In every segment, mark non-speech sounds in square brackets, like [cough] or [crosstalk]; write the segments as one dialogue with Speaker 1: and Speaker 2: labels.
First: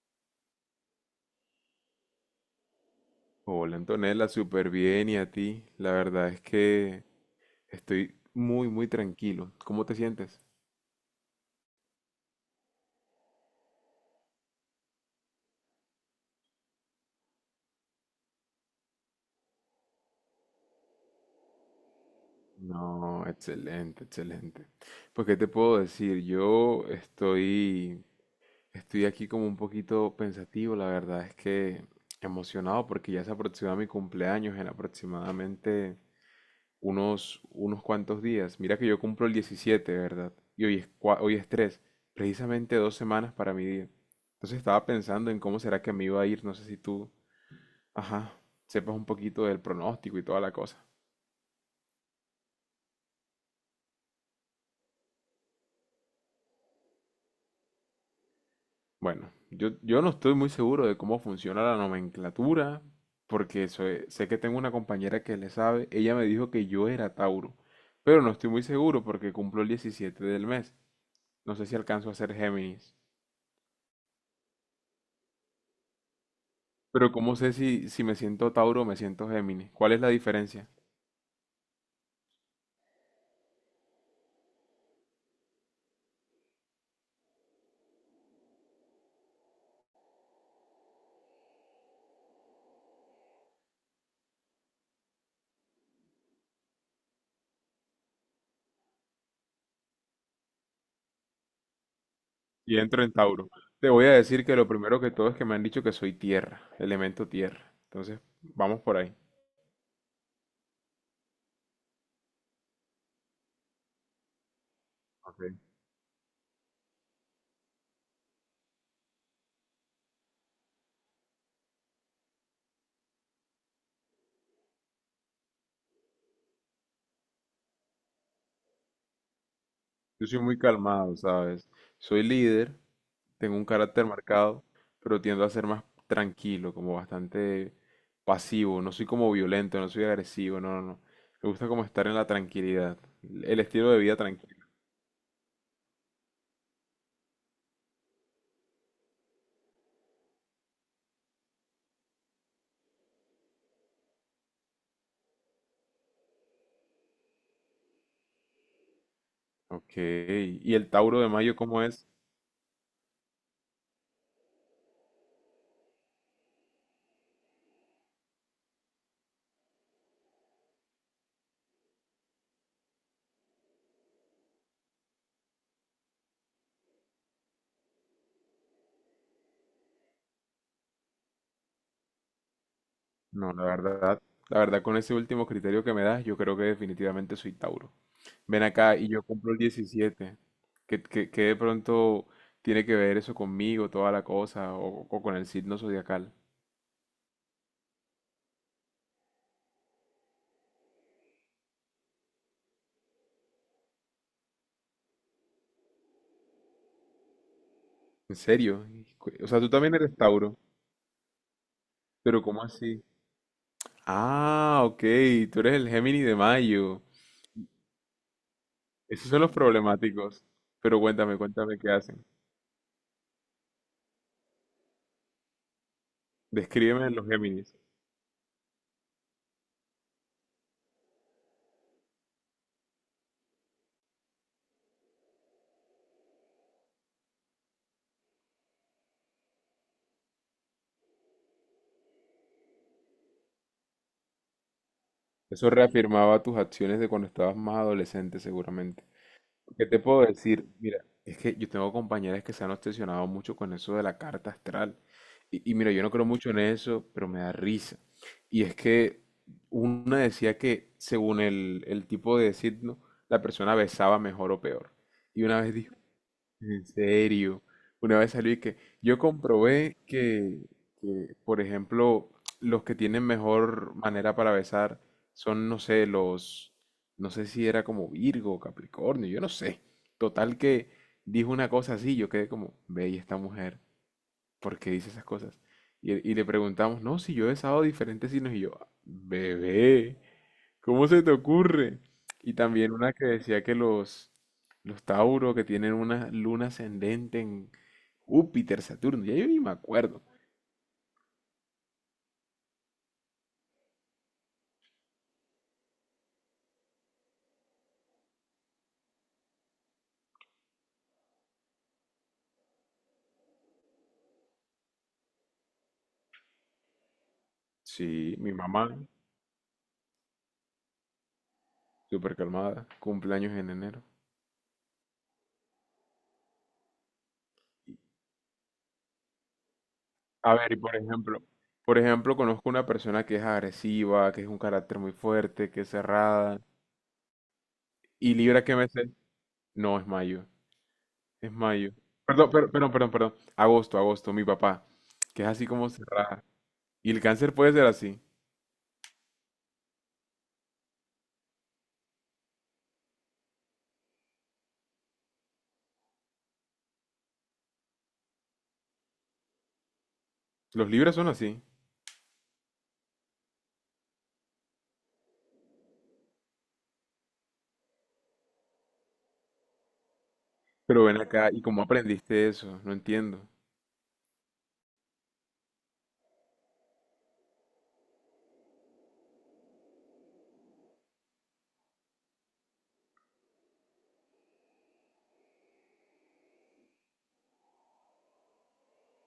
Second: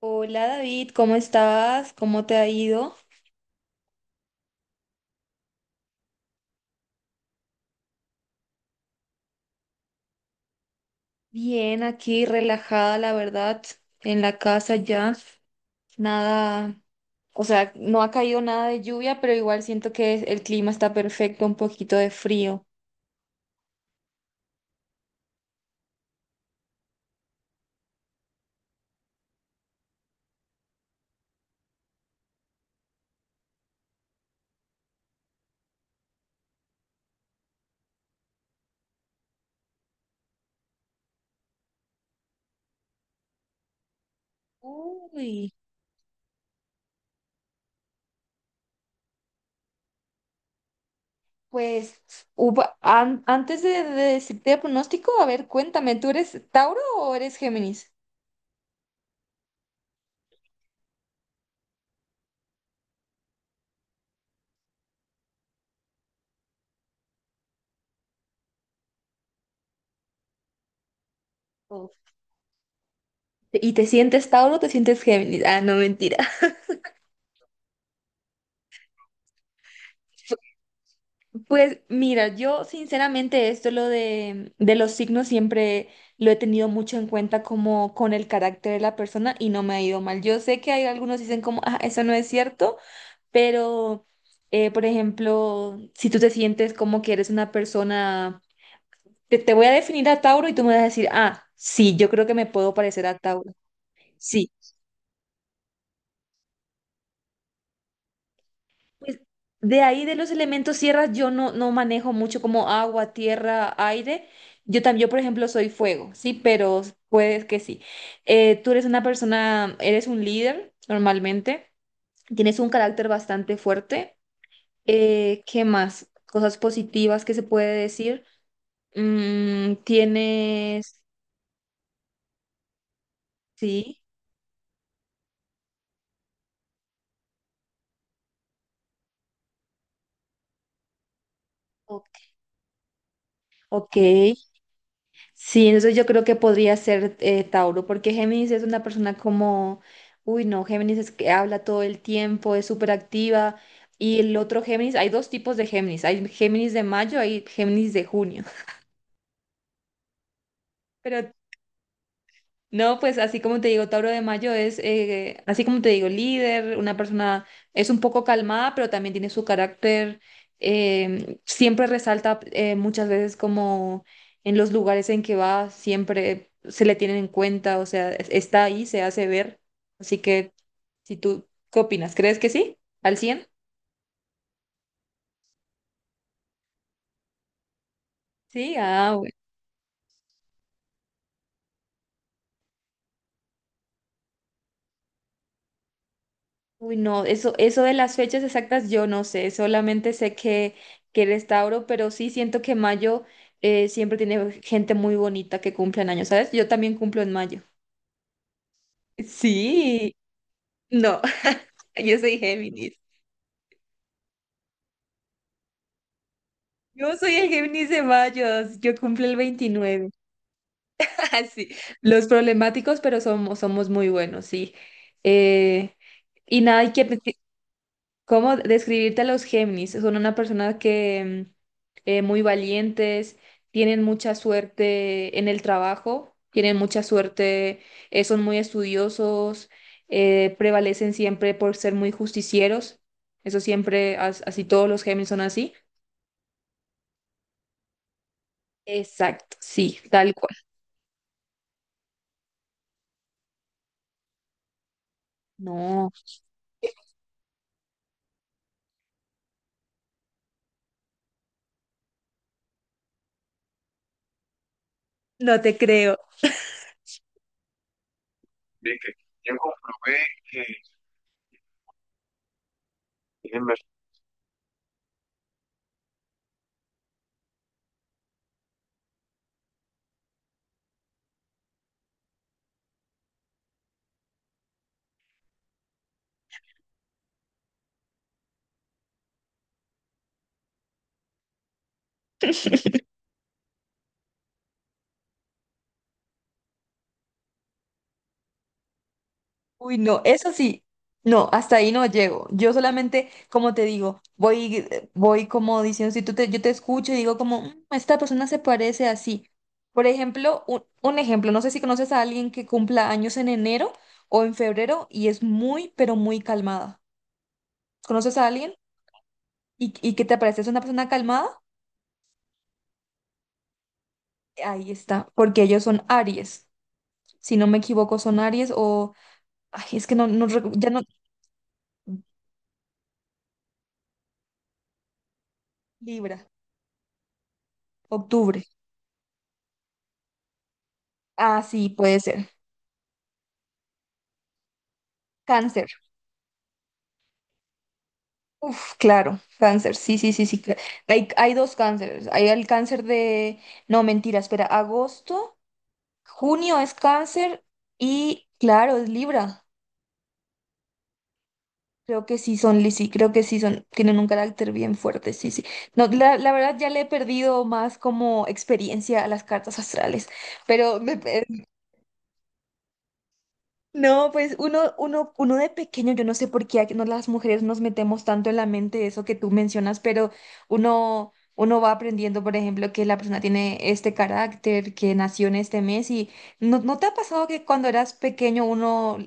Speaker 1: Hola David, ¿cómo estás? ¿Cómo te ha ido?
Speaker 2: Hola Antonella, súper bien y a ti. La verdad es que estoy muy, muy tranquilo. ¿Cómo te sientes?
Speaker 1: Bien, aquí relajada, la verdad, en la casa ya. Nada, o sea, no ha caído nada de lluvia, pero igual siento que el clima está perfecto, un poquito de frío.
Speaker 2: No, excelente, excelente. Pues, ¿qué te puedo decir? Yo estoy aquí como un poquito pensativo, la verdad es que emocionado porque ya se aproxima mi cumpleaños en aproximadamente unos cuantos días. Mira que yo cumplo el 17, ¿verdad? Y hoy es 3, precisamente 2 semanas para mi día. Entonces estaba pensando en
Speaker 1: Uy,
Speaker 2: cómo será que me iba a ir. No sé si tú, ajá, sepas un poquito del pronóstico y toda la cosa.
Speaker 1: pues antes de decirte el pronóstico, a ver, cuéntame, ¿tú eres Tauro o eres Géminis?
Speaker 2: Bueno, yo no estoy muy seguro de cómo funciona la nomenclatura, porque sé que tengo una compañera que le sabe. Ella me dijo que yo era Tauro, pero no estoy muy seguro porque cumplo el 17 del mes. No sé si
Speaker 1: Uf.
Speaker 2: alcanzo a ser Géminis.
Speaker 1: ¿Y te sientes Tauro o te sientes Géminis? Ah, no, mentira.
Speaker 2: Pero ¿cómo sé si me siento Tauro o me siento Géminis? ¿Cuál es la diferencia?
Speaker 1: Pues mira, yo sinceramente esto lo de los signos siempre lo he tenido mucho en cuenta como con el carácter de la persona y no me ha ido mal. Yo sé que hay algunos dicen como, ah, eso no es cierto, pero por ejemplo, si tú te sientes como que eres una persona, te voy a definir a Tauro y tú me vas a decir, ah, sí, yo creo que me puedo
Speaker 2: Y entro
Speaker 1: parecer
Speaker 2: en
Speaker 1: a
Speaker 2: Tauro.
Speaker 1: Tauro.
Speaker 2: Te voy a decir
Speaker 1: Sí.
Speaker 2: que lo primero que todo es que me han dicho que soy tierra, elemento tierra. Entonces, vamos por ahí.
Speaker 1: Pues de ahí de los elementos tierras yo no, no manejo mucho como agua, tierra, aire. Yo también, yo por
Speaker 2: Ok.
Speaker 1: ejemplo soy fuego, sí, pero puedes que sí. Tú eres una persona, eres un líder normalmente, tienes un carácter bastante fuerte. ¿Qué más? Cosas positivas que se puede decir. Mm,
Speaker 2: Yo soy muy
Speaker 1: tienes,
Speaker 2: calmado, ¿sabes? Soy líder, tengo un
Speaker 1: sí,
Speaker 2: carácter marcado, pero tiendo a ser más tranquilo, como bastante pasivo. No soy como violento, no soy agresivo, no, no, no. Me gusta como estar en
Speaker 1: ok.
Speaker 2: la tranquilidad, el estilo
Speaker 1: Ok.
Speaker 2: de vida tranquilo.
Speaker 1: Sí, entonces yo creo que podría ser Tauro, porque Géminis es una persona como, uy, no, Géminis es que habla todo el tiempo, es súper activa. Y el otro Géminis, hay dos tipos de Géminis, hay Géminis de mayo, hay Géminis de junio.
Speaker 2: Ok. ¿Y el
Speaker 1: [laughs]
Speaker 2: Tauro de
Speaker 1: Pero
Speaker 2: Mayo cómo es?
Speaker 1: no, pues así como te digo, Tauro de Mayo es, así como te digo, líder, una persona es un poco calmada, pero también tiene su carácter, siempre resalta muchas veces como en los lugares en que va, siempre se le tienen en cuenta, o sea, está ahí, se hace ver. Así que, si tú, ¿qué opinas? ¿Crees que sí? ¿Al cien?
Speaker 2: No, la verdad, con ese último criterio que me das, yo creo que definitivamente soy Tauro. Ven
Speaker 1: Sí,
Speaker 2: acá y
Speaker 1: ah,
Speaker 2: yo compro el 17. ¿Qué de pronto tiene que ver eso conmigo, toda la cosa, o con el signo zodiacal?
Speaker 1: uy, no, eso de las fechas exactas yo no sé, solamente sé que eres Tauro, pero sí siento que mayo siempre tiene gente muy bonita que cumple en años, ¿sabes? Yo también cumplo en mayo.
Speaker 2: ¿En serio? O sea, tú también
Speaker 1: Sí,
Speaker 2: eres Tauro,
Speaker 1: no, [laughs] yo soy
Speaker 2: pero ¿cómo
Speaker 1: Géminis.
Speaker 2: así? Ah, ok, tú eres el Géminis de mayo.
Speaker 1: Yo soy el Géminis de mayo, yo cumplo
Speaker 2: Esos
Speaker 1: el
Speaker 2: son los
Speaker 1: 29.
Speaker 2: problemáticos. Pero cuéntame,
Speaker 1: [laughs] Sí,
Speaker 2: cuéntame qué hacen.
Speaker 1: los problemáticos, pero somos muy buenos, sí. Eh, y nada, ¿y qué,
Speaker 2: Descríbeme los Géminis.
Speaker 1: ¿cómo describirte a los Géminis? Son una persona que muy valientes, tienen mucha suerte en el trabajo, tienen mucha suerte, son muy estudiosos, prevalecen siempre por ser muy justicieros. Eso siempre, así todos los Géminis son
Speaker 2: Eso
Speaker 1: así.
Speaker 2: reafirmaba tus acciones de cuando estabas más adolescente, seguramente.
Speaker 1: Exacto,
Speaker 2: ¿Qué
Speaker 1: sí,
Speaker 2: te puedo
Speaker 1: tal cual.
Speaker 2: decir? Mira, es que yo tengo compañeras que se han obsesionado mucho con eso de la carta astral. Y mira, yo
Speaker 1: No,
Speaker 2: no creo mucho en eso, pero me da risa. Y es que una decía que según el tipo de signo, la persona besaba mejor o peor. Y
Speaker 1: no
Speaker 2: una vez
Speaker 1: te
Speaker 2: dijo,
Speaker 1: creo.
Speaker 2: en serio, una vez salió y que
Speaker 1: De que
Speaker 2: yo
Speaker 1: yo
Speaker 2: comprobé
Speaker 1: comprobé
Speaker 2: que,
Speaker 1: que,
Speaker 2: que, por ejemplo, los que tienen mejor manera para besar son, no sé, los, no sé si era como Virgo Capricornio, yo no sé. Total que dijo una cosa así, yo quedé como, ve, ¿y esta mujer, ¿por qué dice esas cosas? Y le preguntamos, no, si yo he besado diferentes signos, y yo, bebé, ¿cómo se te ocurre? Y también una que decía que los Tauro que tienen una luna ascendente en Júpiter, Saturno, ya yo ni me
Speaker 1: uy, no,
Speaker 2: acuerdo.
Speaker 1: eso sí, no, hasta ahí no llego. Yo solamente, como te digo, voy, voy como diciendo, si tú te, yo te escucho y digo como, "Mm, esta persona se parece así". Por ejemplo, un ejemplo, no sé si conoces a alguien que cumpla años en enero o en febrero y es muy, pero muy calmada. ¿Conoces
Speaker 2: Sí,
Speaker 1: a
Speaker 2: mi
Speaker 1: alguien
Speaker 2: mamá,
Speaker 1: y que te parece es una persona calmada?
Speaker 2: súper calmada, cumpleaños en enero.
Speaker 1: Ahí está, porque ellos son Aries. Si no me equivoco, son Aries o, ay, es que no, no,
Speaker 2: A ver, y
Speaker 1: ya
Speaker 2: por
Speaker 1: no,
Speaker 2: ejemplo, por ejemplo, conozco una persona que es agresiva, que es un carácter muy fuerte, que es
Speaker 1: Libra,
Speaker 2: cerrada. ¿Y
Speaker 1: octubre.
Speaker 2: Libra qué mes es? No, es mayo, es
Speaker 1: Ah, sí,
Speaker 2: mayo.
Speaker 1: puede ser.
Speaker 2: Perdón, perdón, perdón, perdón. Agosto, agosto, mi papá, que es así como
Speaker 1: Cáncer.
Speaker 2: cerrada. Y el cáncer puede ser así.
Speaker 1: Uf, claro, cáncer, sí, sí, sí, sí. Hay, hay dos cánceres. Hay el cáncer de... No, mentira, espera, agosto, junio es cáncer y claro, es Libra.
Speaker 2: Los libros son así.
Speaker 1: Creo que sí son, sí, creo que sí son, tienen un carácter bien fuerte, sí, sí. No, la verdad ya le he perdido más como experiencia a las cartas astrales, pero
Speaker 2: Pero ven
Speaker 1: me,
Speaker 2: acá, ¿y cómo aprendiste eso? No entiendo.
Speaker 1: no, pues uno de pequeño, yo no sé por qué aquí no, las mujeres nos metemos tanto en la mente eso que tú mencionas, pero uno va aprendiendo, por ejemplo, que la persona tiene este carácter, que nació en este mes y ¿no, no te ha pasado que cuando eras pequeño uno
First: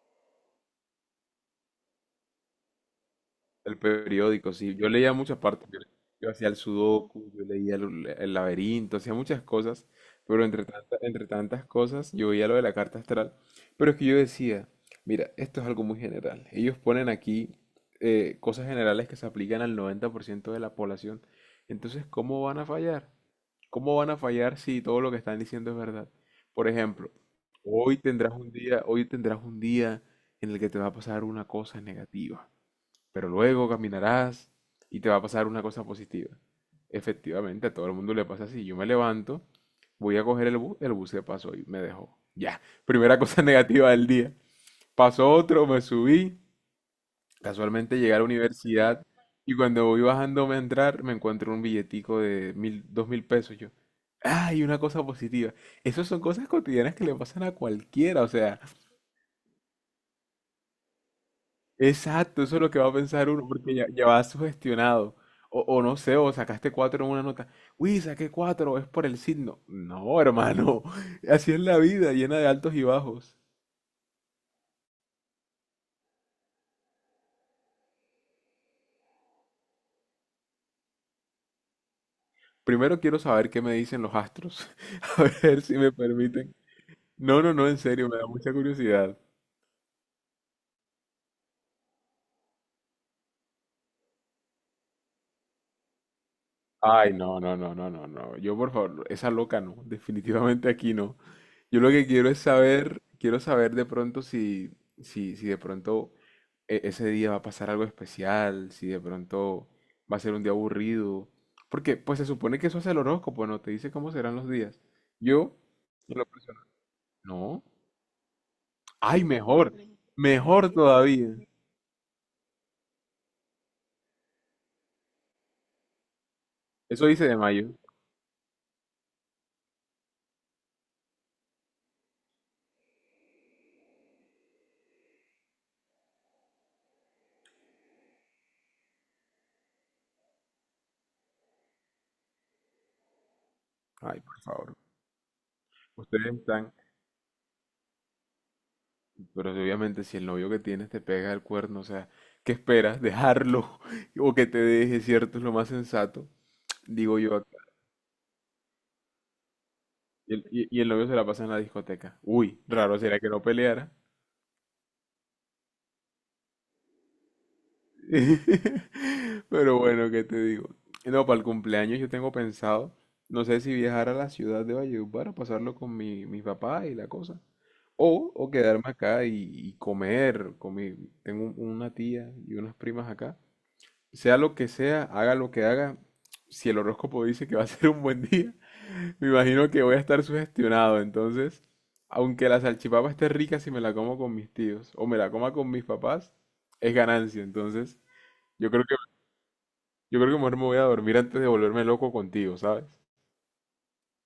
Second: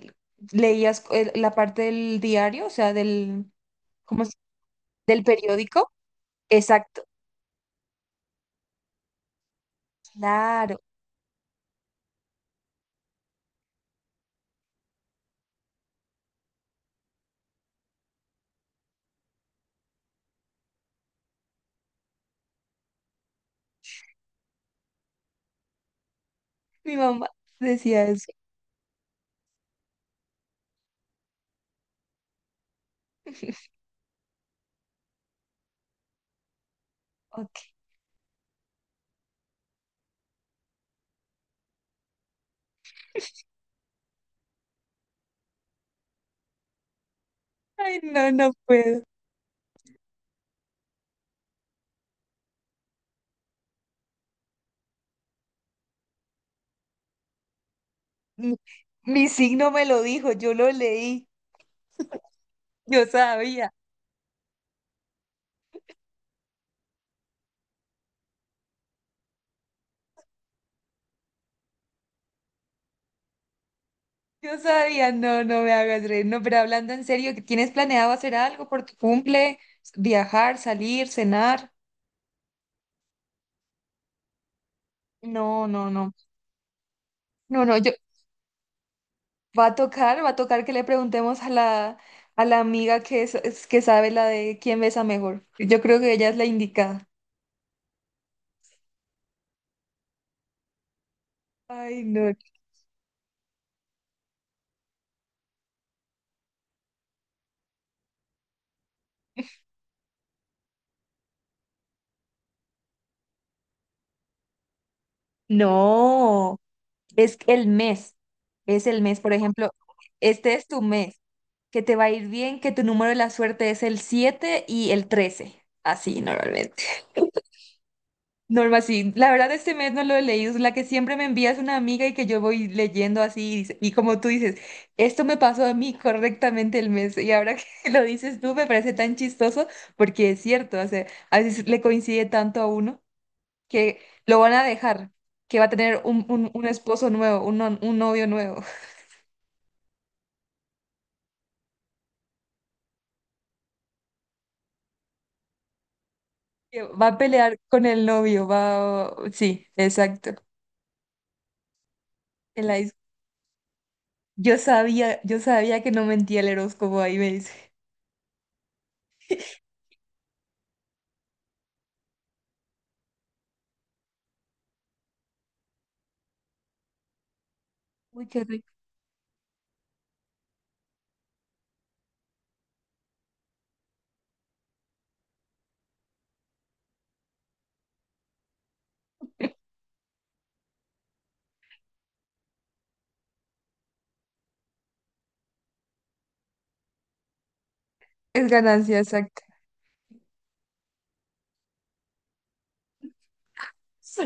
Speaker 1: leías la parte del diario, o sea, del,
Speaker 2: El
Speaker 1: ¿cómo se-
Speaker 2: periódico, sí. Yo leía
Speaker 1: del
Speaker 2: muchas partes. Yo,
Speaker 1: periódico?
Speaker 2: yo hacía el
Speaker 1: Exacto,
Speaker 2: sudoku, yo leía el laberinto, hacía muchas cosas. Pero
Speaker 1: claro.
Speaker 2: entre tantas cosas, yo veía lo de la carta astral. Pero es que yo decía, mira, esto es algo muy general. Ellos ponen aquí cosas generales que se aplican al 90% de la población. Entonces, ¿cómo van a fallar? ¿Cómo van a fallar si todo lo que están diciendo es verdad? Por
Speaker 1: Mi
Speaker 2: ejemplo,
Speaker 1: mamá
Speaker 2: hoy
Speaker 1: decía eso.
Speaker 2: tendrás un día, hoy tendrás un día en el que te va a pasar una cosa negativa, pero luego caminarás y te va a pasar una cosa positiva.
Speaker 1: Ok.
Speaker 2: Efectivamente, a todo el mundo le pasa así. Yo me levanto, voy a coger el bus se pasó y me dejó. Ya, primera cosa [laughs] negativa del día. Pasó otro, me subí, casualmente
Speaker 1: Ay,
Speaker 2: llegué a la
Speaker 1: no, no puedo.
Speaker 2: universidad y cuando voy bajándome a entrar me encuentro un billetico de mil, 2.000 pesos. Yo, ¡ay! Una cosa positiva. Esas son cosas cotidianas que le pasan a cualquiera. O
Speaker 1: Mi
Speaker 2: sea,
Speaker 1: mi signo me lo dijo, yo lo leí.
Speaker 2: exacto, eso es lo que va a
Speaker 1: Yo
Speaker 2: pensar uno
Speaker 1: sabía,
Speaker 2: porque ya va sugestionado. O no sé, o sacaste cuatro en una nota. Uy, saqué cuatro, es por el signo. No, hermano, [laughs] así es la vida, llena de altos y bajos.
Speaker 1: yo sabía, no, no me hagas reír, no, pero hablando en serio, ¿que ¿tienes planeado hacer algo por tu cumple? ¿Viajar, salir, cenar?
Speaker 2: Primero quiero saber qué me dicen los astros. [laughs] A ver
Speaker 1: No,
Speaker 2: si
Speaker 1: no,
Speaker 2: me
Speaker 1: no,
Speaker 2: permiten. No, no,
Speaker 1: no,
Speaker 2: no,
Speaker 1: no,
Speaker 2: en
Speaker 1: yo,
Speaker 2: serio, me da mucha curiosidad.
Speaker 1: va a tocar que le preguntemos a la amiga que, es, que sabe la de quién besa mejor. Yo creo que ella es la indicada.
Speaker 2: Ay, no, no, no, no, no, no. Yo, por favor, esa loca no. Definitivamente aquí no. Yo lo
Speaker 1: Ay,
Speaker 2: que quiero
Speaker 1: no.
Speaker 2: es saber, quiero saber de pronto si, si de pronto ese día va a pasar algo especial, si de pronto va a ser un día aburrido. Porque, pues se supone que eso hace el horóscopo, ¿no? Te dice cómo serán los días. Yo, en lo
Speaker 1: No,
Speaker 2: personal,
Speaker 1: es
Speaker 2: no.
Speaker 1: el mes, es el mes,
Speaker 2: Ay,
Speaker 1: por ejemplo,
Speaker 2: mejor,
Speaker 1: este es
Speaker 2: mejor
Speaker 1: tu mes.
Speaker 2: todavía.
Speaker 1: Que te va a ir bien, que tu número de la suerte es el 7 y el 13. Así normalmente.
Speaker 2: Eso dice de mayo.
Speaker 1: [laughs] Norma, sí. La verdad, este mes no lo he leído. Es la que siempre me envía es una amiga y que yo voy leyendo así. Y y como tú dices, esto me pasó a mí correctamente el mes. Y ahora que [laughs] lo dices tú, me parece tan chistoso porque es cierto. O sea, a veces le coincide tanto a uno que
Speaker 2: Ay,
Speaker 1: lo
Speaker 2: por
Speaker 1: van a
Speaker 2: favor.
Speaker 1: dejar, que va a tener un,
Speaker 2: Ustedes
Speaker 1: un, un
Speaker 2: están.
Speaker 1: esposo nuevo, un, no- un novio nuevo,
Speaker 2: Pero si obviamente si el novio que tienes te pega el cuerno, o sea, ¿qué esperas? ¿Dejarlo? [laughs] O que te deje, ¿cierto? Es lo más sensato,
Speaker 1: [laughs] que va a
Speaker 2: digo yo
Speaker 1: pelear
Speaker 2: acá.
Speaker 1: con el novio. Va, sí, exacto.
Speaker 2: Y el novio se la pasa en la discoteca. Uy, raro sería que no peleara.
Speaker 1: Yo sabía que no mentía el horóscopo, ahí me dice.
Speaker 2: [laughs] Pero bueno, ¿qué te digo? No, para el cumpleaños yo tengo pensado, no sé si viajar a la ciudad de Valledupar o pasarlo con mi papá y la cosa.
Speaker 1: Uy,
Speaker 2: O,
Speaker 1: qué
Speaker 2: o
Speaker 1: rico.
Speaker 2: quedarme acá y comer. Tengo una tía y unas primas acá. Sea lo que sea, haga lo que haga, si el horóscopo dice que va a ser un buen día, [laughs] me imagino que voy a estar sugestionado. Entonces, aunque la salchipapa esté rica, si me la como con mis tíos o me la coma con mis papás, es ganancia. Entonces,
Speaker 1: Es
Speaker 2: yo creo que,
Speaker 1: ganancia, exacto.
Speaker 2: yo creo que mejor me voy a dormir antes de volverme loco contigo, ¿sabes?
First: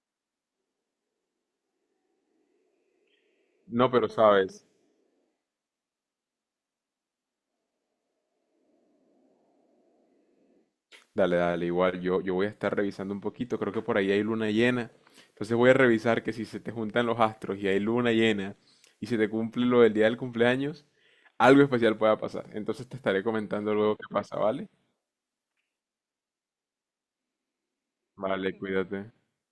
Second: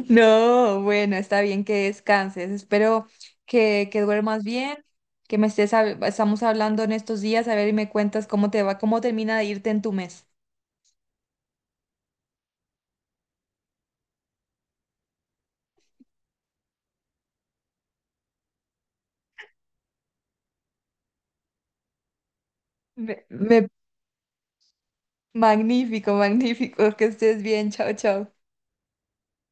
Speaker 1: No, bueno, está bien que descanses. Espero
Speaker 2: No,
Speaker 1: que
Speaker 2: pero
Speaker 1: duermas
Speaker 2: sabes,
Speaker 1: bien, que me estés, estamos hablando en estos días, a ver y me cuentas cómo te va, cómo termina de irte en tu mes.
Speaker 2: dale, dale, igual yo voy a estar revisando un poquito, creo que por ahí hay luna llena, entonces voy a revisar que si se te juntan los astros y hay luna llena y se te cumple lo del día del cumpleaños, algo especial pueda pasar, entonces te estaré
Speaker 1: Me, me-
Speaker 2: comentando luego qué pasa, ¿vale?
Speaker 1: Magnífico, magnífico, que estés bien, chao, chao.
Speaker 2: Vale, cuídate.